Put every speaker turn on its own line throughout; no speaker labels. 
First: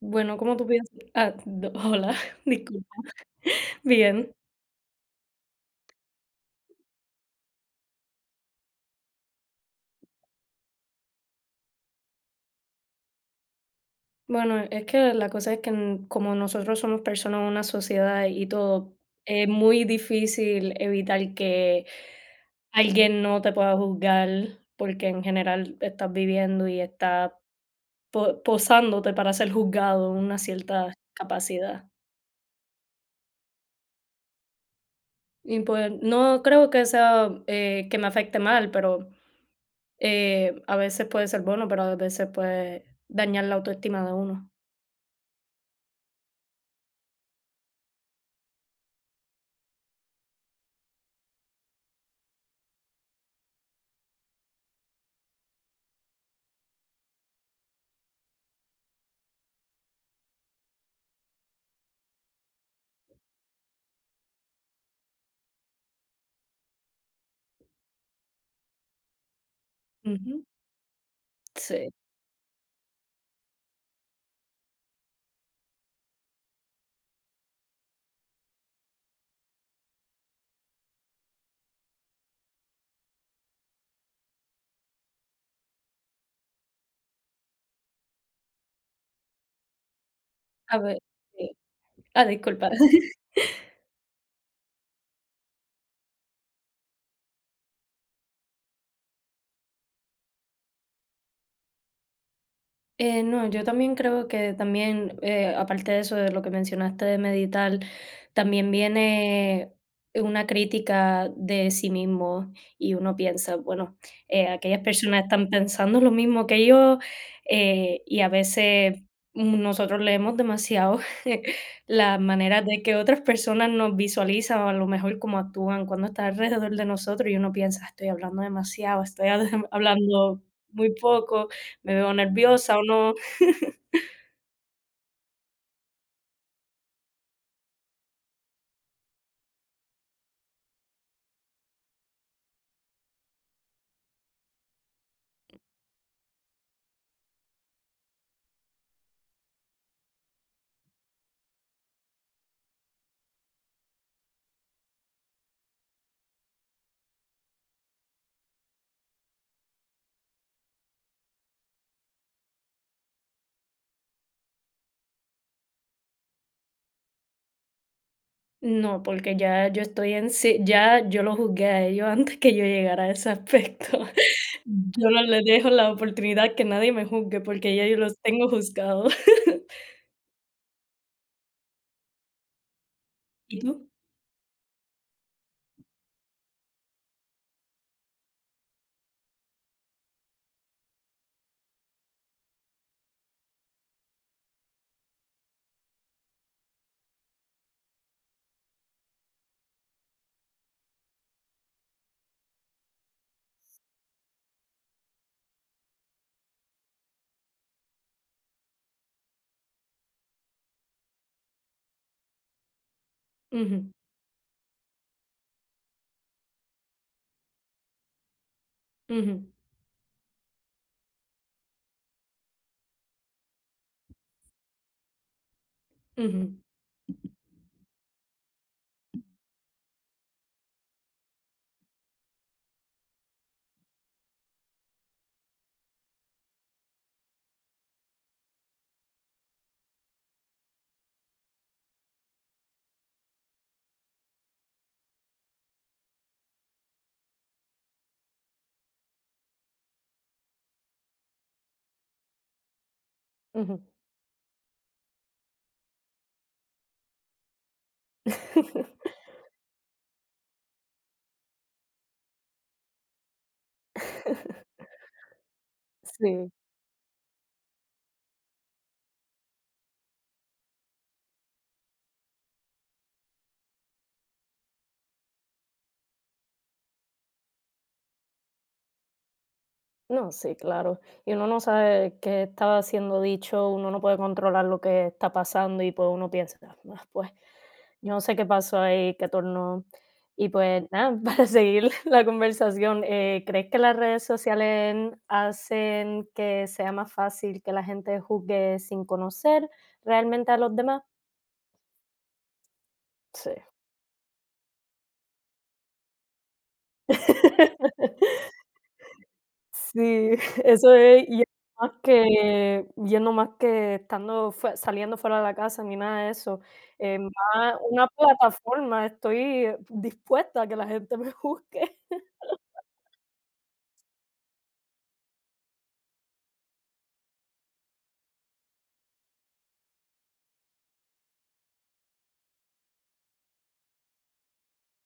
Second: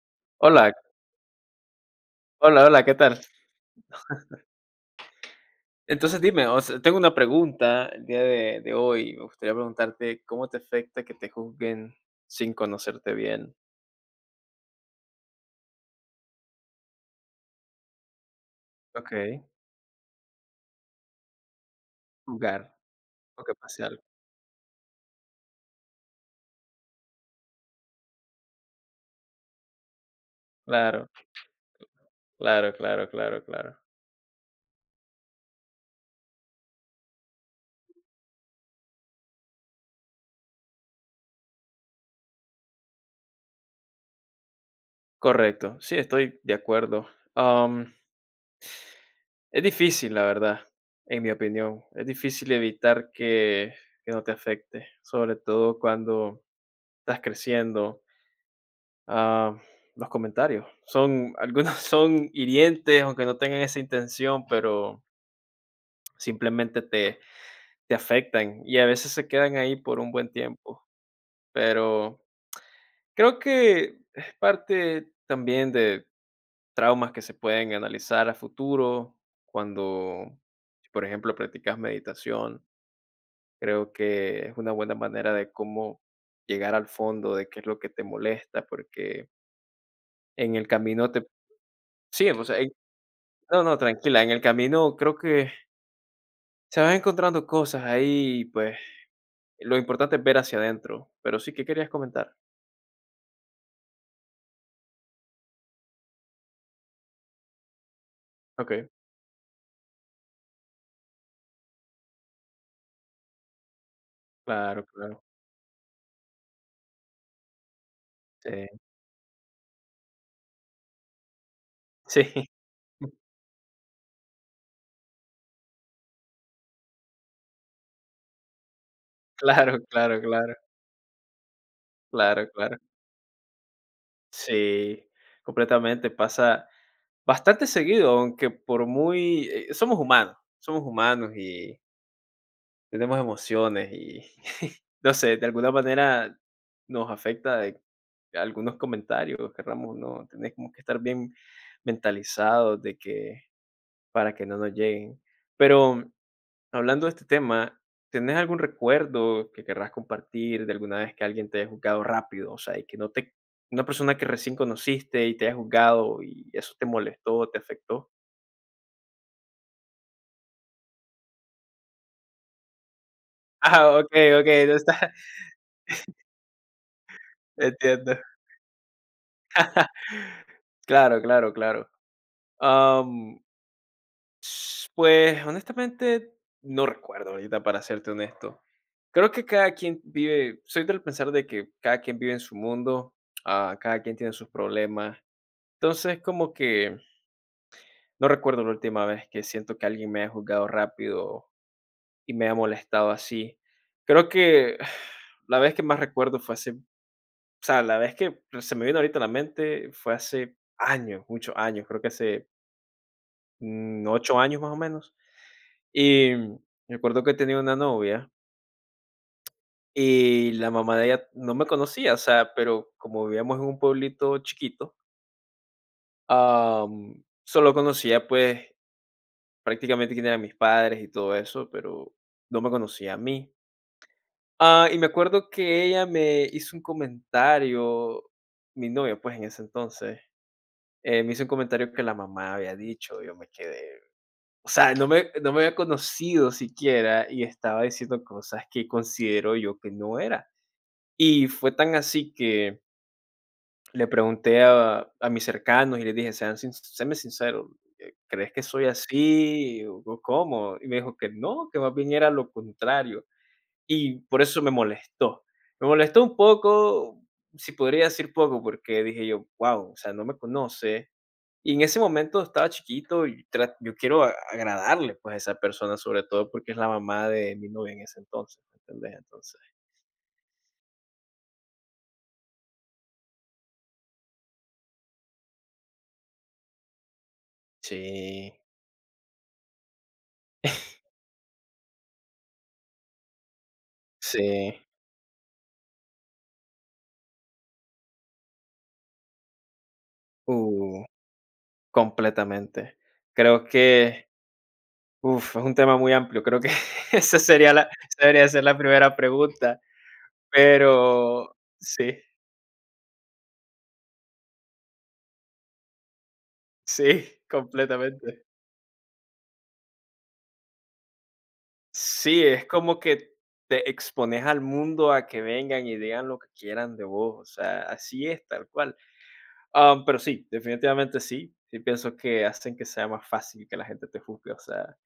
Bueno, ¿como tú
Hola,
piensas? Hola,
hola, hola,
disculpa.
¿qué tal?
Bien.
Entonces dime, o sea, tengo una pregunta el día de hoy. Me gustaría preguntarte cómo te afecta que te juzguen sin conocerte bien.
Bueno, es que la cosa es que como nosotros somos personas de una sociedad y todo,
Ok,
es muy difícil evitar que
juzgar
alguien no
o
te
que
pueda
pase algo.
juzgar, porque en general estás viviendo y estás posándote para ser juzgado en una cierta
Claro,
capacidad.
claro, claro, claro, claro.
Y pues no creo que sea que me afecte mal, pero a veces puede ser bueno, pero a veces puede dañar la autoestima de uno.
Correcto, sí, estoy de acuerdo. Am, es difícil, la verdad, en mi opinión. Es difícil evitar que no te afecte, sobre todo cuando estás creciendo. Ah, los comentarios son algunos son hirientes, aunque no tengan esa intención, pero simplemente te afectan y a veces se quedan ahí por un buen
Ujú.
tiempo.
Sì,
Pero creo que es parte también de traumas que se pueden analizar a futuro cuando, si, por ejemplo, practicas meditación. Creo que es una buena manera de cómo llegar al fondo de qué es lo que te molesta, porque en el
vabbè,
camino te
sì. Ah,
sí, o sea,
discolpa.
no, no, tranquila, en el camino creo que se van encontrando cosas ahí, pues lo importante es ver hacia adentro. Pero sí, ¿qué querías comentar?
No, yo también creo que también, aparte de eso, de lo que mencionaste de meditar, también
Okey,
viene una crítica de sí mismo y uno piensa, bueno, aquellas
claro, claro.
personas están pensando lo mismo que yo, y a
Sí,
veces nosotros leemos demasiado las
sí,
maneras de que otras personas nos visualizan o a lo mejor cómo actúan cuando están alrededor de nosotros y uno piensa, estoy hablando demasiado, estoy
claro, claro,
hablando
claro,
muy poco, me veo
claro,
nerviosa
claro.
o no.
Sí, completamente, pasa bastante seguido, aunque por muy somos humanos y tenemos emociones y no sé, de alguna manera nos afecta de algunos comentarios, querramos o no, tenés como que estar bien mentalizados de que para que no nos lleguen. Pero hablando de este tema, ¿tenés algún recuerdo que querrás compartir de alguna vez que alguien te haya juzgado rápido? O sea, y que no te una persona que recién conociste y te haya juzgado y eso te molestó, te afectó.
No, porque ya yo estoy en sí, ya yo lo juzgué a ellos antes que yo llegara a ese
Ah,
aspecto.
okey, okey, no
Yo
está
no les dejo la oportunidad que nadie me juzgue porque ya yo los
entiendo.
tengo juzgados.
Claro, claro, claro. Am,
¿Y tú?
pues, honestamente, no recuerdo ahorita, para serte honesto. Creo que cada quien vive soy del pensar de que cada quien vive en su mundo, ah, cada quien tiene sus problemas. Entonces, como que no recuerdo la última vez que siento que alguien me haya juzgado rápido y me haya molestado así. Creo que la vez que más recuerdo fue hace, o sea, la vez que se me vino ahorita a la mente fue hace años, muchos años, creo que hace,
Ujú,
mm, 8 años más o menos. Y recuerdo que tenía una novia
ujú,
y la mamá de ella no me conocía, o sea, pero como vivíamos en un pueblito chiquito,
ujú.
solo conocía, pues, prácticamente quién eran mis padres y todo eso, pero no me conocía a mí. Ah, y me acuerdo que ella me hizo un comentario, mi novia, pues, en ese entonces, me hizo un comentario que la mamá había dicho, yo me quedé, o sea, no me había conocido siquiera y estaba diciendo cosas que considero yo que no era. Y fue tan así que
Ujú.
le pregunté a mis cercanos y les dije: "Sean sin Séanme sincero, ¿crees que
Ujú.
soy así o cómo?". Y me dijo que no, que más bien era lo contrario. Y por eso me molestó. Me molestó un
Sí.
poco, si podría decir poco, porque dije yo: "Wow, o sea, no me conoce". Y en ese momento estaba chiquito y tra yo quiero a agradarle, pues, a esa persona, sobre todo porque es la mamá de mi novia en ese entonces, ¿me entendés? Entonces
No, sí, claro. Y uno no sabe qué estaba siendo dicho, uno no puede controlar lo que está pasando y pues uno piensa: "Ah, ah, pues yo no sé qué
sí,
pasó ahí, qué tornó". Y pues nada, para seguir la conversación, ¿crees que las redes
sí.
sociales hacen que sea más fácil que la gente juzgue sin conocer realmente a los demás?
Uh. Completamente.
Sí.
Creo que, uf, es un tema muy amplio. Creo que esa sería la esa debería ser la primera pregunta,
Sí, eso es, y es
pero
más
sí,
que, y es no más que estando fue saliendo fuera de la casa ni nada de eso. En
sí,
más una
completamente.
plataforma, estoy dispuesta a que la gente me busque.
Sí, es como que te expones al mundo a que vengan y digan lo que quieran de vos, o sea, así es, tal cual. Ah, pero sí, definitivamente sí. Sí pienso que hacen que sea más fácil que la gente te juzgue, o sea,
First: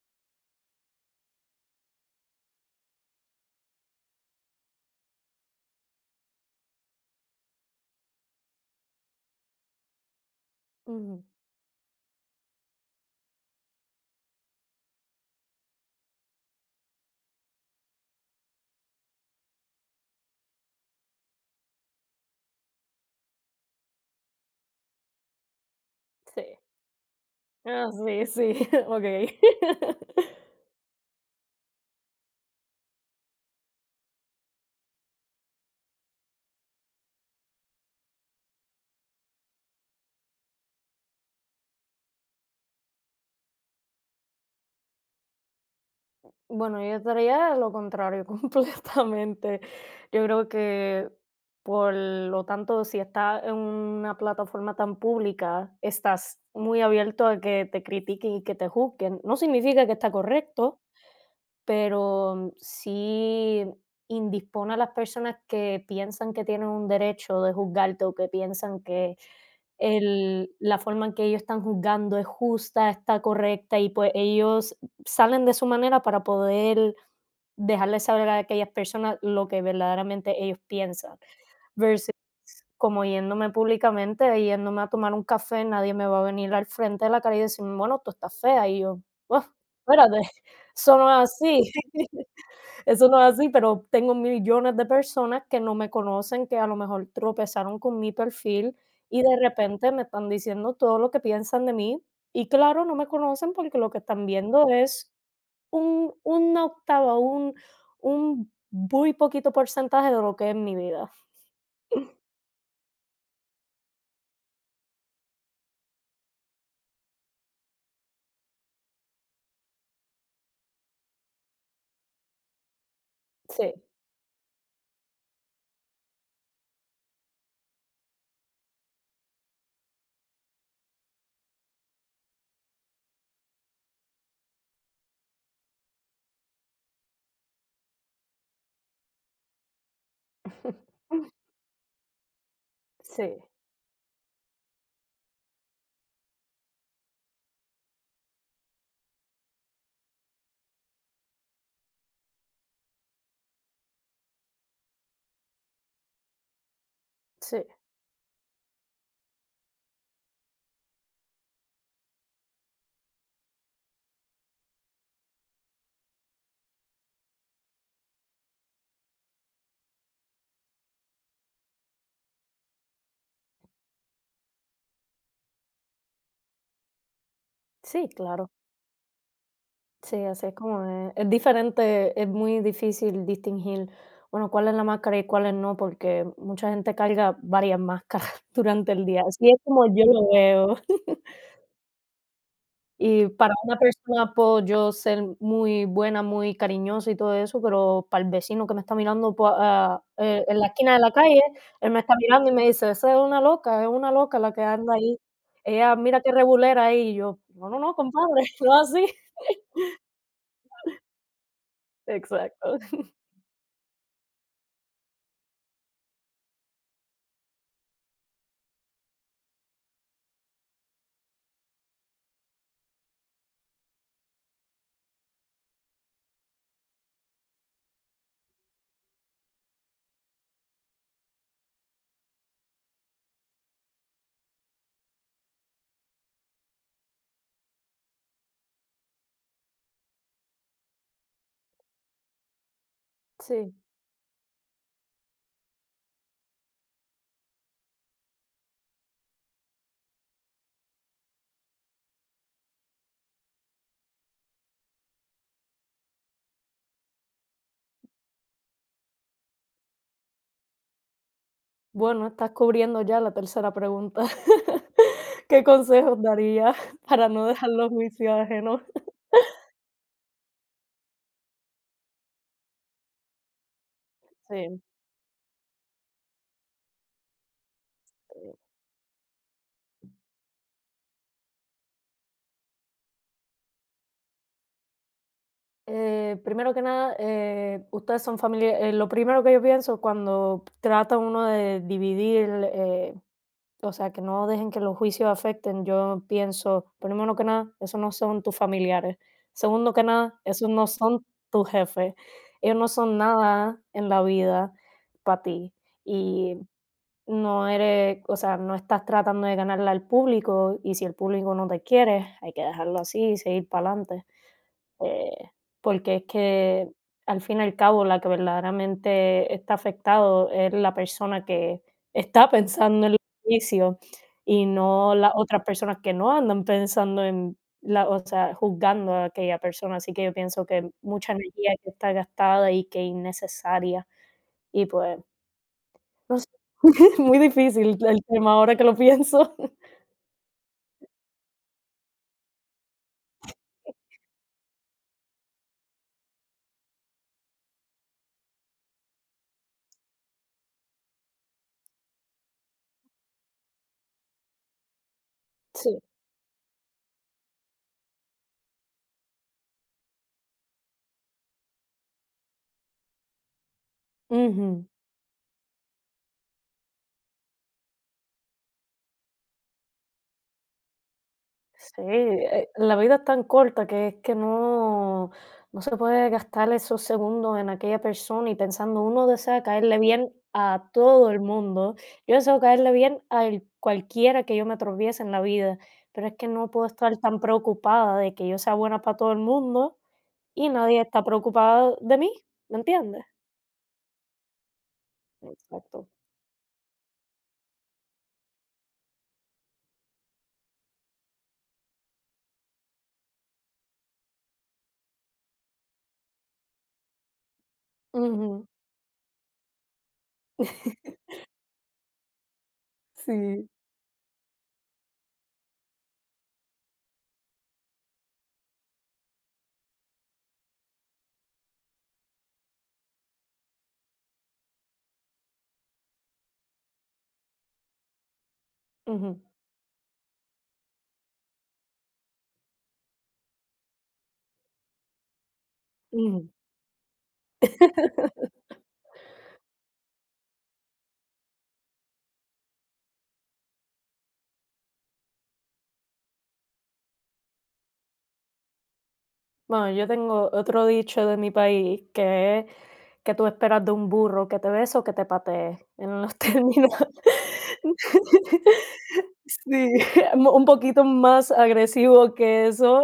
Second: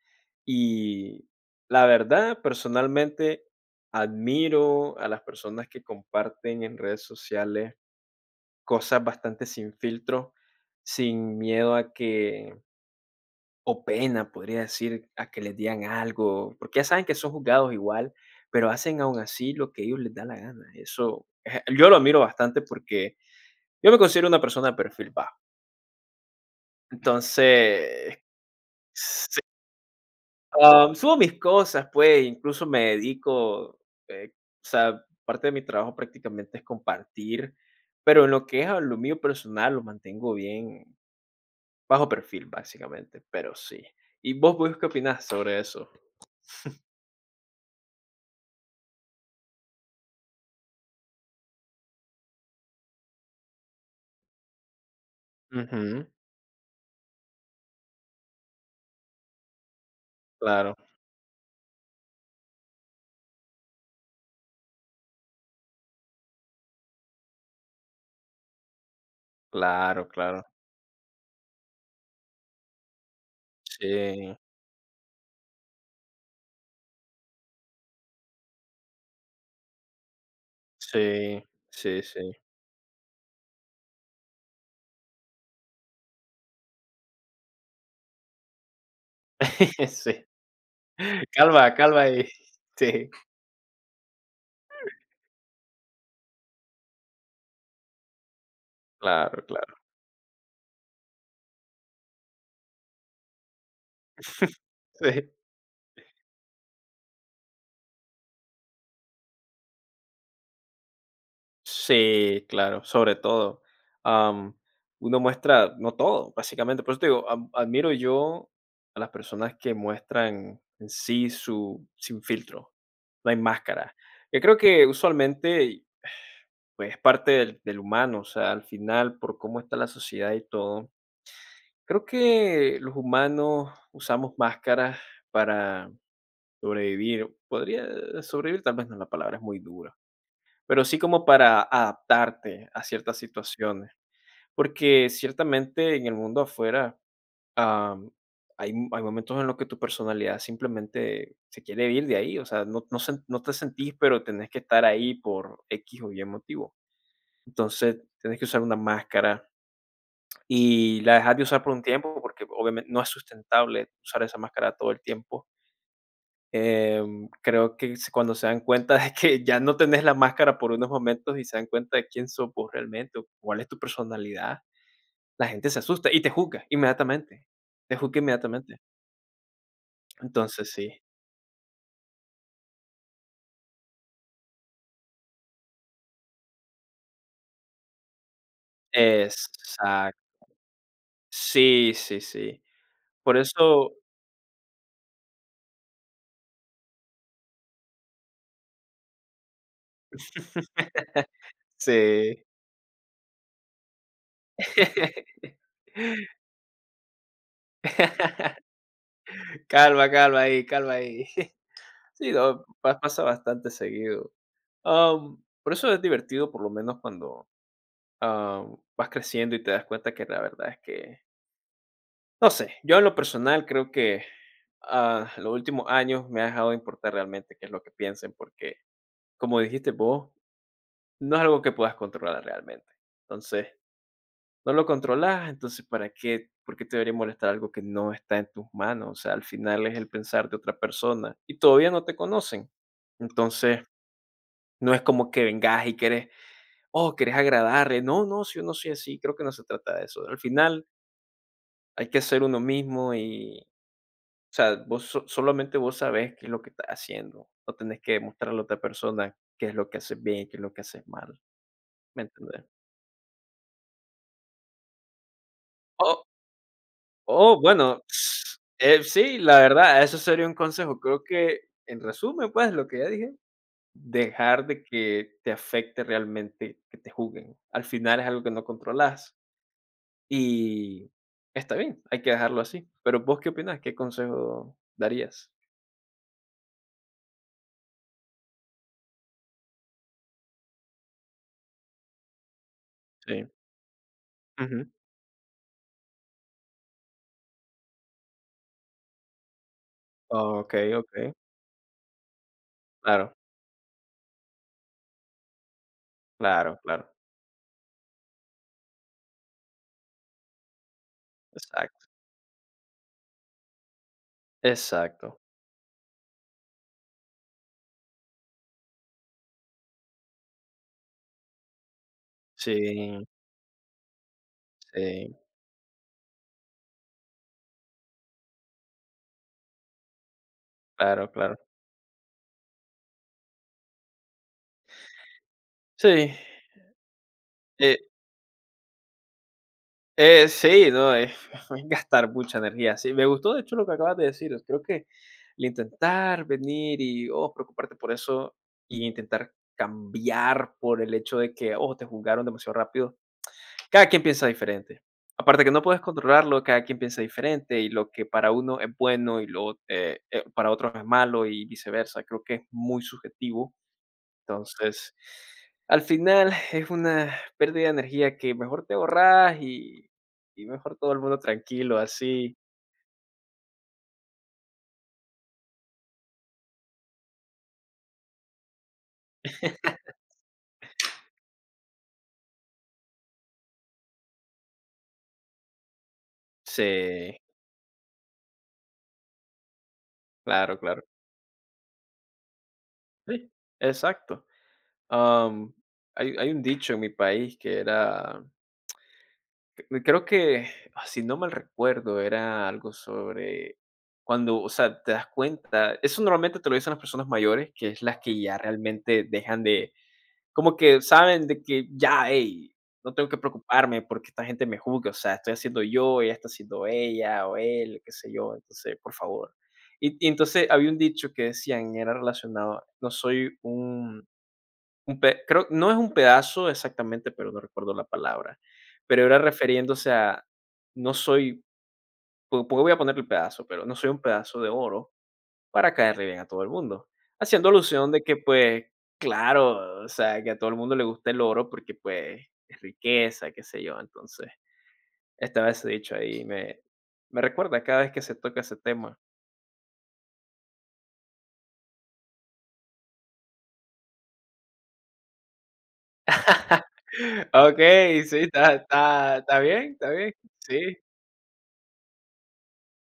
y la verdad, personalmente, admiro a las personas que comparten en redes sociales cosas bastante sin filtro,
Ujú,
sin miedo a que, o pena, podría decir, a que les digan algo, porque ya saben que son juzgados igual, pero hacen aún así lo que ellos les da la gana. Eso, yo lo admiro bastante porque yo me considero una persona de perfil bajo.
sí. Ah,
Entonces,
sí, sí, okey.
Subo mis cosas, pues, incluso me dedico, o sea, parte de mi trabajo prácticamente es compartir, pero en lo que es a lo mío personal, lo mantengo bien bajo perfil, básicamente, pero sí. ¿Y vos qué opinás sobre eso?
Bueno, yo estaría lo contrario completamente. Yo creo que, por lo tanto, si estás en una plataforma tan pública,
Ujú.
estás muy abierto a que te critiquen y que te juzguen. No significa que está
Claro,
correcto, pero sí indispone a las personas que piensan que tienen un derecho de juzgarte o que piensan que
claro, claro.
la forma en que ellos están juzgando es justa, está correcta y pues
Sí,
ellos salen de su manera para poder dejarles saber a aquellas personas lo que verdaderamente ellos piensan,
sí, sí,
versus
sí.
como yéndome públicamente, yéndome a tomar un café, nadie me va a venir al frente de la cara y decirme: "Bueno, tú estás fea", y yo: "Oh, espérate,
Sí.
eso no es así,
Calma, calma y
eso
sí,
no es así", pero tengo millones de personas que no me conocen, que a lo mejor tropezaron con mi perfil y de
claro, claro.
repente me están diciendo todo lo que piensan de mí, y claro, no me conocen porque lo que están viendo es
Sí.
un una octava, un muy poquito porcentaje de lo que es mi vida.
Sí, claro, sobre todo. Am, Uno muestra, no todo, básicamente. Por eso te digo, admiro yo a las personas que muestran en sí su sin filtro, no hay
Sí.
máscara. Yo creo que usualmente pues, es parte del humano, o sea, al final, por cómo está la sociedad y todo. Creo que los humanos usamos máscaras para sobrevivir. Podría sobrevivir, tal vez no, la palabra es muy dura, pero sí como para adaptarte a ciertas
Sí,
situaciones, porque ciertamente en el mundo afuera, am, hay hay momentos en los que tu personalidad simplemente se quiere ir de ahí, o sea, no te sentís, pero tenés que estar ahí por X o Y motivo.
sí,
Entonces, tenés que usar una máscara y la dejas de usar por un tiempo, porque obviamente no es sustentable usar esa máscara todo el tiempo. Creo que s cuando se dan cuenta de que ya no tenés la máscara por unos momentos y se dan cuenta de quién sos vos realmente, o cuál es tu personalidad, la gente se asusta y te juzga inmediatamente, te
sí,
juzga
claro.
inmediatamente.
Sí, así es
Entonces
como
sí,
es. Es diferente, es muy difícil distinguir, bueno, cuál es la máscara y cuál es no, porque mucha gente carga varias máscaras durante el día. Así es como yo
exacto.
lo veo.
Sí, sí, sí.
Y
Por
para una
eso
persona puedo yo ser muy buena, muy cariñosa y todo eso, pero para el vecino que me está mirando po en la esquina de la calle, él me está
sí.
mirando y me dice: "Esa es una loca la que anda ahí. Ella mira qué rebulera ahí", y yo: "No, no, no, compadre, no así".
Calma, calma ahí, calma ahí. Sí, no,
Exacto.
pa pasa bastante seguido. Por eso es divertido, por lo menos cuando ah, vas creciendo y te das cuenta que la verdad es que, no sé, yo en lo personal creo que ah, los últimos años me ha dejado de importar realmente qué es lo que piensen, porque como dijiste vos, no es algo que puedas controlar realmente. Entonces, no lo controlas, entonces ¿para qué? ¿Por qué te debería molestar algo que no está en tus manos? O sea, al final es el pensar de otra persona y todavía no te conocen.
Sí.
Entonces, no es como que vengas y querés agradarle. No, no, si yo no soy así, creo que no se trata de eso. Al final, hay que ser uno mismo y, o sea, vos solamente vos sabés qué es lo que estás haciendo. No tenés que mostrarle a otra persona qué es lo que haces bien, qué es lo que haces mal, ¿me
Bueno, estás
entendés?
cubriendo ya la tercera pregunta. ¿Qué consejos
Oh
darías para no
oh,
dejar los
bueno,
juicios ajenos?
sí, la verdad, eso sería un consejo. Creo que, en resumen, pues, lo que ya dije, dejar
Sí.
de que te afecte realmente que te juzguen. Al final es algo que no controlas y está bien, hay que dejarlo así. Pero, ¿vos qué opinas? ¿Qué consejo darías?
Primero que nada, ustedes son familia. Lo primero que yo pienso cuando trata uno de dividir,
Sí,
o sea, que no dejen que
ujú.
los juicios afecten, yo pienso, primero que nada, esos no son tus familiares. Segundo que nada, esos no
Okey,
son
okey.
tus jefes. Ellos no son
Claro,
nada en la vida para ti. Y
claro, claro.
no eres, o sea, no estás tratando de ganarle al público. Y si el público no te
Exacto,
quiere, hay que dejarlo así y seguir para adelante, eh,
exacto.
porque es que al fin y al cabo la que verdaderamente está afectado es la persona que está pensando en los
Sí,
juicios y no las
sí,
otras personas que no andan pensando en la, o sea, juzgando a aquella persona. Así que yo pienso que
claro,
mucha
claro.
energía que está gastada y que innecesaria. Y pues,
Sí,
no sé, muy difícil
eh,
el tema ahora que lo pienso.
sí, no, es gastar mucha energía. Sí, me gustó de hecho lo que acabas de decir. Creo que el intentar venir y, oh, preocuparte por eso y intentar cambiar por el hecho de que, oh, te juzgaron demasiado rápido, cada quien piensa diferente. Aparte que no
Sí.
puedes controlarlo, cada quien piensa diferente y lo que para uno es bueno y lo para otros es malo y viceversa. Creo que es muy subjetivo.
Ujú.
Entonces, al final es una pérdida de energía que mejor te ahorras y mejor todo el mundo tranquilo,
Sí,
así.
la vida es tan corta que es que no, no se puede gastar esos segundos en aquella persona y pensando, uno desea caerle bien a todo el mundo. Yo deseo caerle bien a cualquiera que yo me tropiece en la vida, pero es que no puedo estar tan
Sí,
preocupada de que yo sea buena para todo el mundo y
claro,
nadie
claro.
está preocupado de mí, ¿me entiendes?
Sí, exacto. Am,
Exacto.
hay un dicho en mi país que era creo que, ah, si no mal recuerdo, era algo sobre cuando, o sea, te das cuenta, eso normalmente te lo dicen las personas mayores, que es las que ya
Ujú.
realmente dejan de, como que saben de que ya, hey, no tengo que
Sí.
preocuparme porque esta gente me juzga, o sea, estoy haciendo yo, ella está haciendo ella o él, qué sé yo, entonces, por favor. Y entonces había un dicho que decían, era relacionado, no soy un pe creo no es un pedazo exactamente, pero no recuerdo la palabra, pero era
Ujú,
refiriéndose a no soy, po po voy a ponerle pedazo, pero no soy un pedazo de oro para caerle bien a
ujú.
todo el mundo, haciendo alusión de que, pues, claro, o sea, que a todo el mundo le gusta el oro porque, pues, es riqueza, qué sé yo, entonces, estaba ese dicho ahí, me recuerda cada vez que se toca ese tema.
Bueno, yo tengo otro dicho de mi país que es que tú esperas de un burro que te bese o que te patee en los términos.
Okey, sí, está está está
Sí,
bien, está bien,
un
sí.
poquito más agresivo que eso.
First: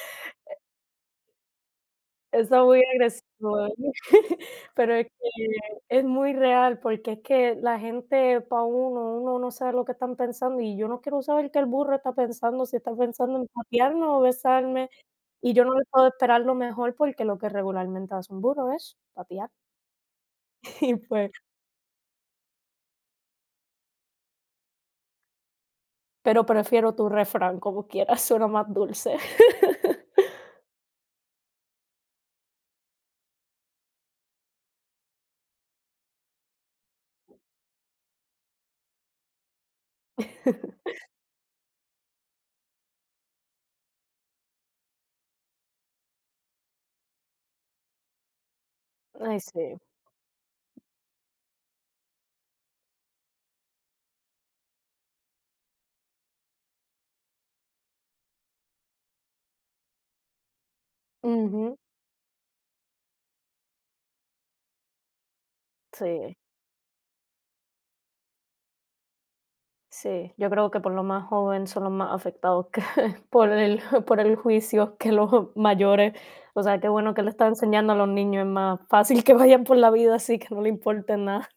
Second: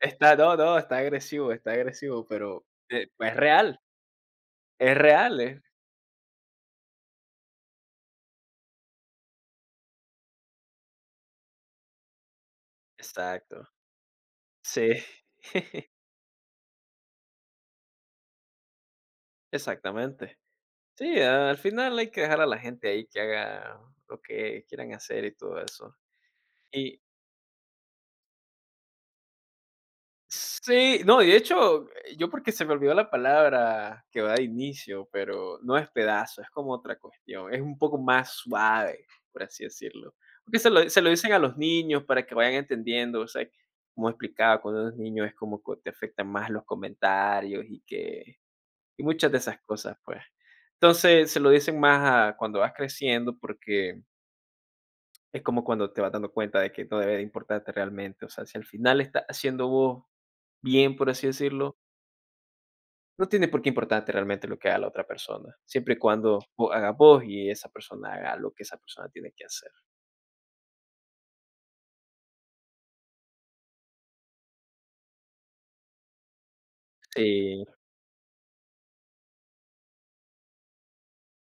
Está no, no, está agresivo,
Está
pero,
muy agresivo, pero
es
es
real,
que es muy real, porque es que la gente para uno, uno no sabe lo que están pensando, y yo no quiero saber qué el burro está pensando, si está pensando en
exacto.
patearme o besarme,
Sí,
y yo no le puedo esperar lo mejor, porque lo que regularmente hace un burro es patear,
exactamente.
y
Sí,
pues
al final hay que dejar a la gente ahí que haga lo que quieran hacer y todo eso.
pero prefiero
Y
tu refrán como quieras, suena más dulce.
sí, no, y de hecho, yo porque se me olvidó la palabra que va de inicio, pero no es pedazo, es como otra cuestión, es un poco más suave, por así decirlo. Porque se lo, se lo dicen a los niños para que vayan entendiendo, o sea, como explicaba, cuando los niños es como que te afectan más los comentarios y muchas de
Ay,
esas
sí.
cosas, pues. Entonces, se lo dicen más a cuando vas creciendo porque es como cuando te vas dando cuenta de que no debe de importarte realmente, o sea, si al final estás haciendo vos bien, por así
Ujú,
decirlo, no tiene por qué importarte realmente lo que haga la otra persona, siempre y
sí.
cuando vos hagas vos y esa persona haga lo que esa persona tiene que hacer.
Sí, yo creo que por lo más joven son los más afectados que por el juicio que los mayores. O sea, qué bueno que le está
Sí,
enseñando a los niños, es más fácil que vayan por la vida así, que no le importe nada.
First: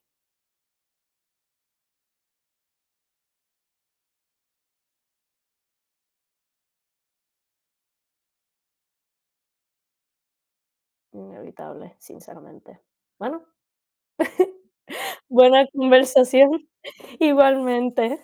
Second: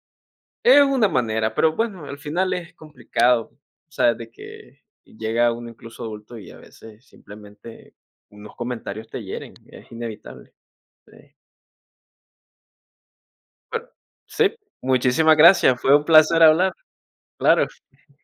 es una manera, pero bueno, al final es complicado, o sea, de que llega uno incluso adulto y a veces simplemente unos comentarios te hieren, es inevitable. Sí,
Inevitable, sinceramente. Bueno,
bueno, sí, muchísimas
buena
gracias, fue un placer
conversación,
hablar, claro.
igualmente.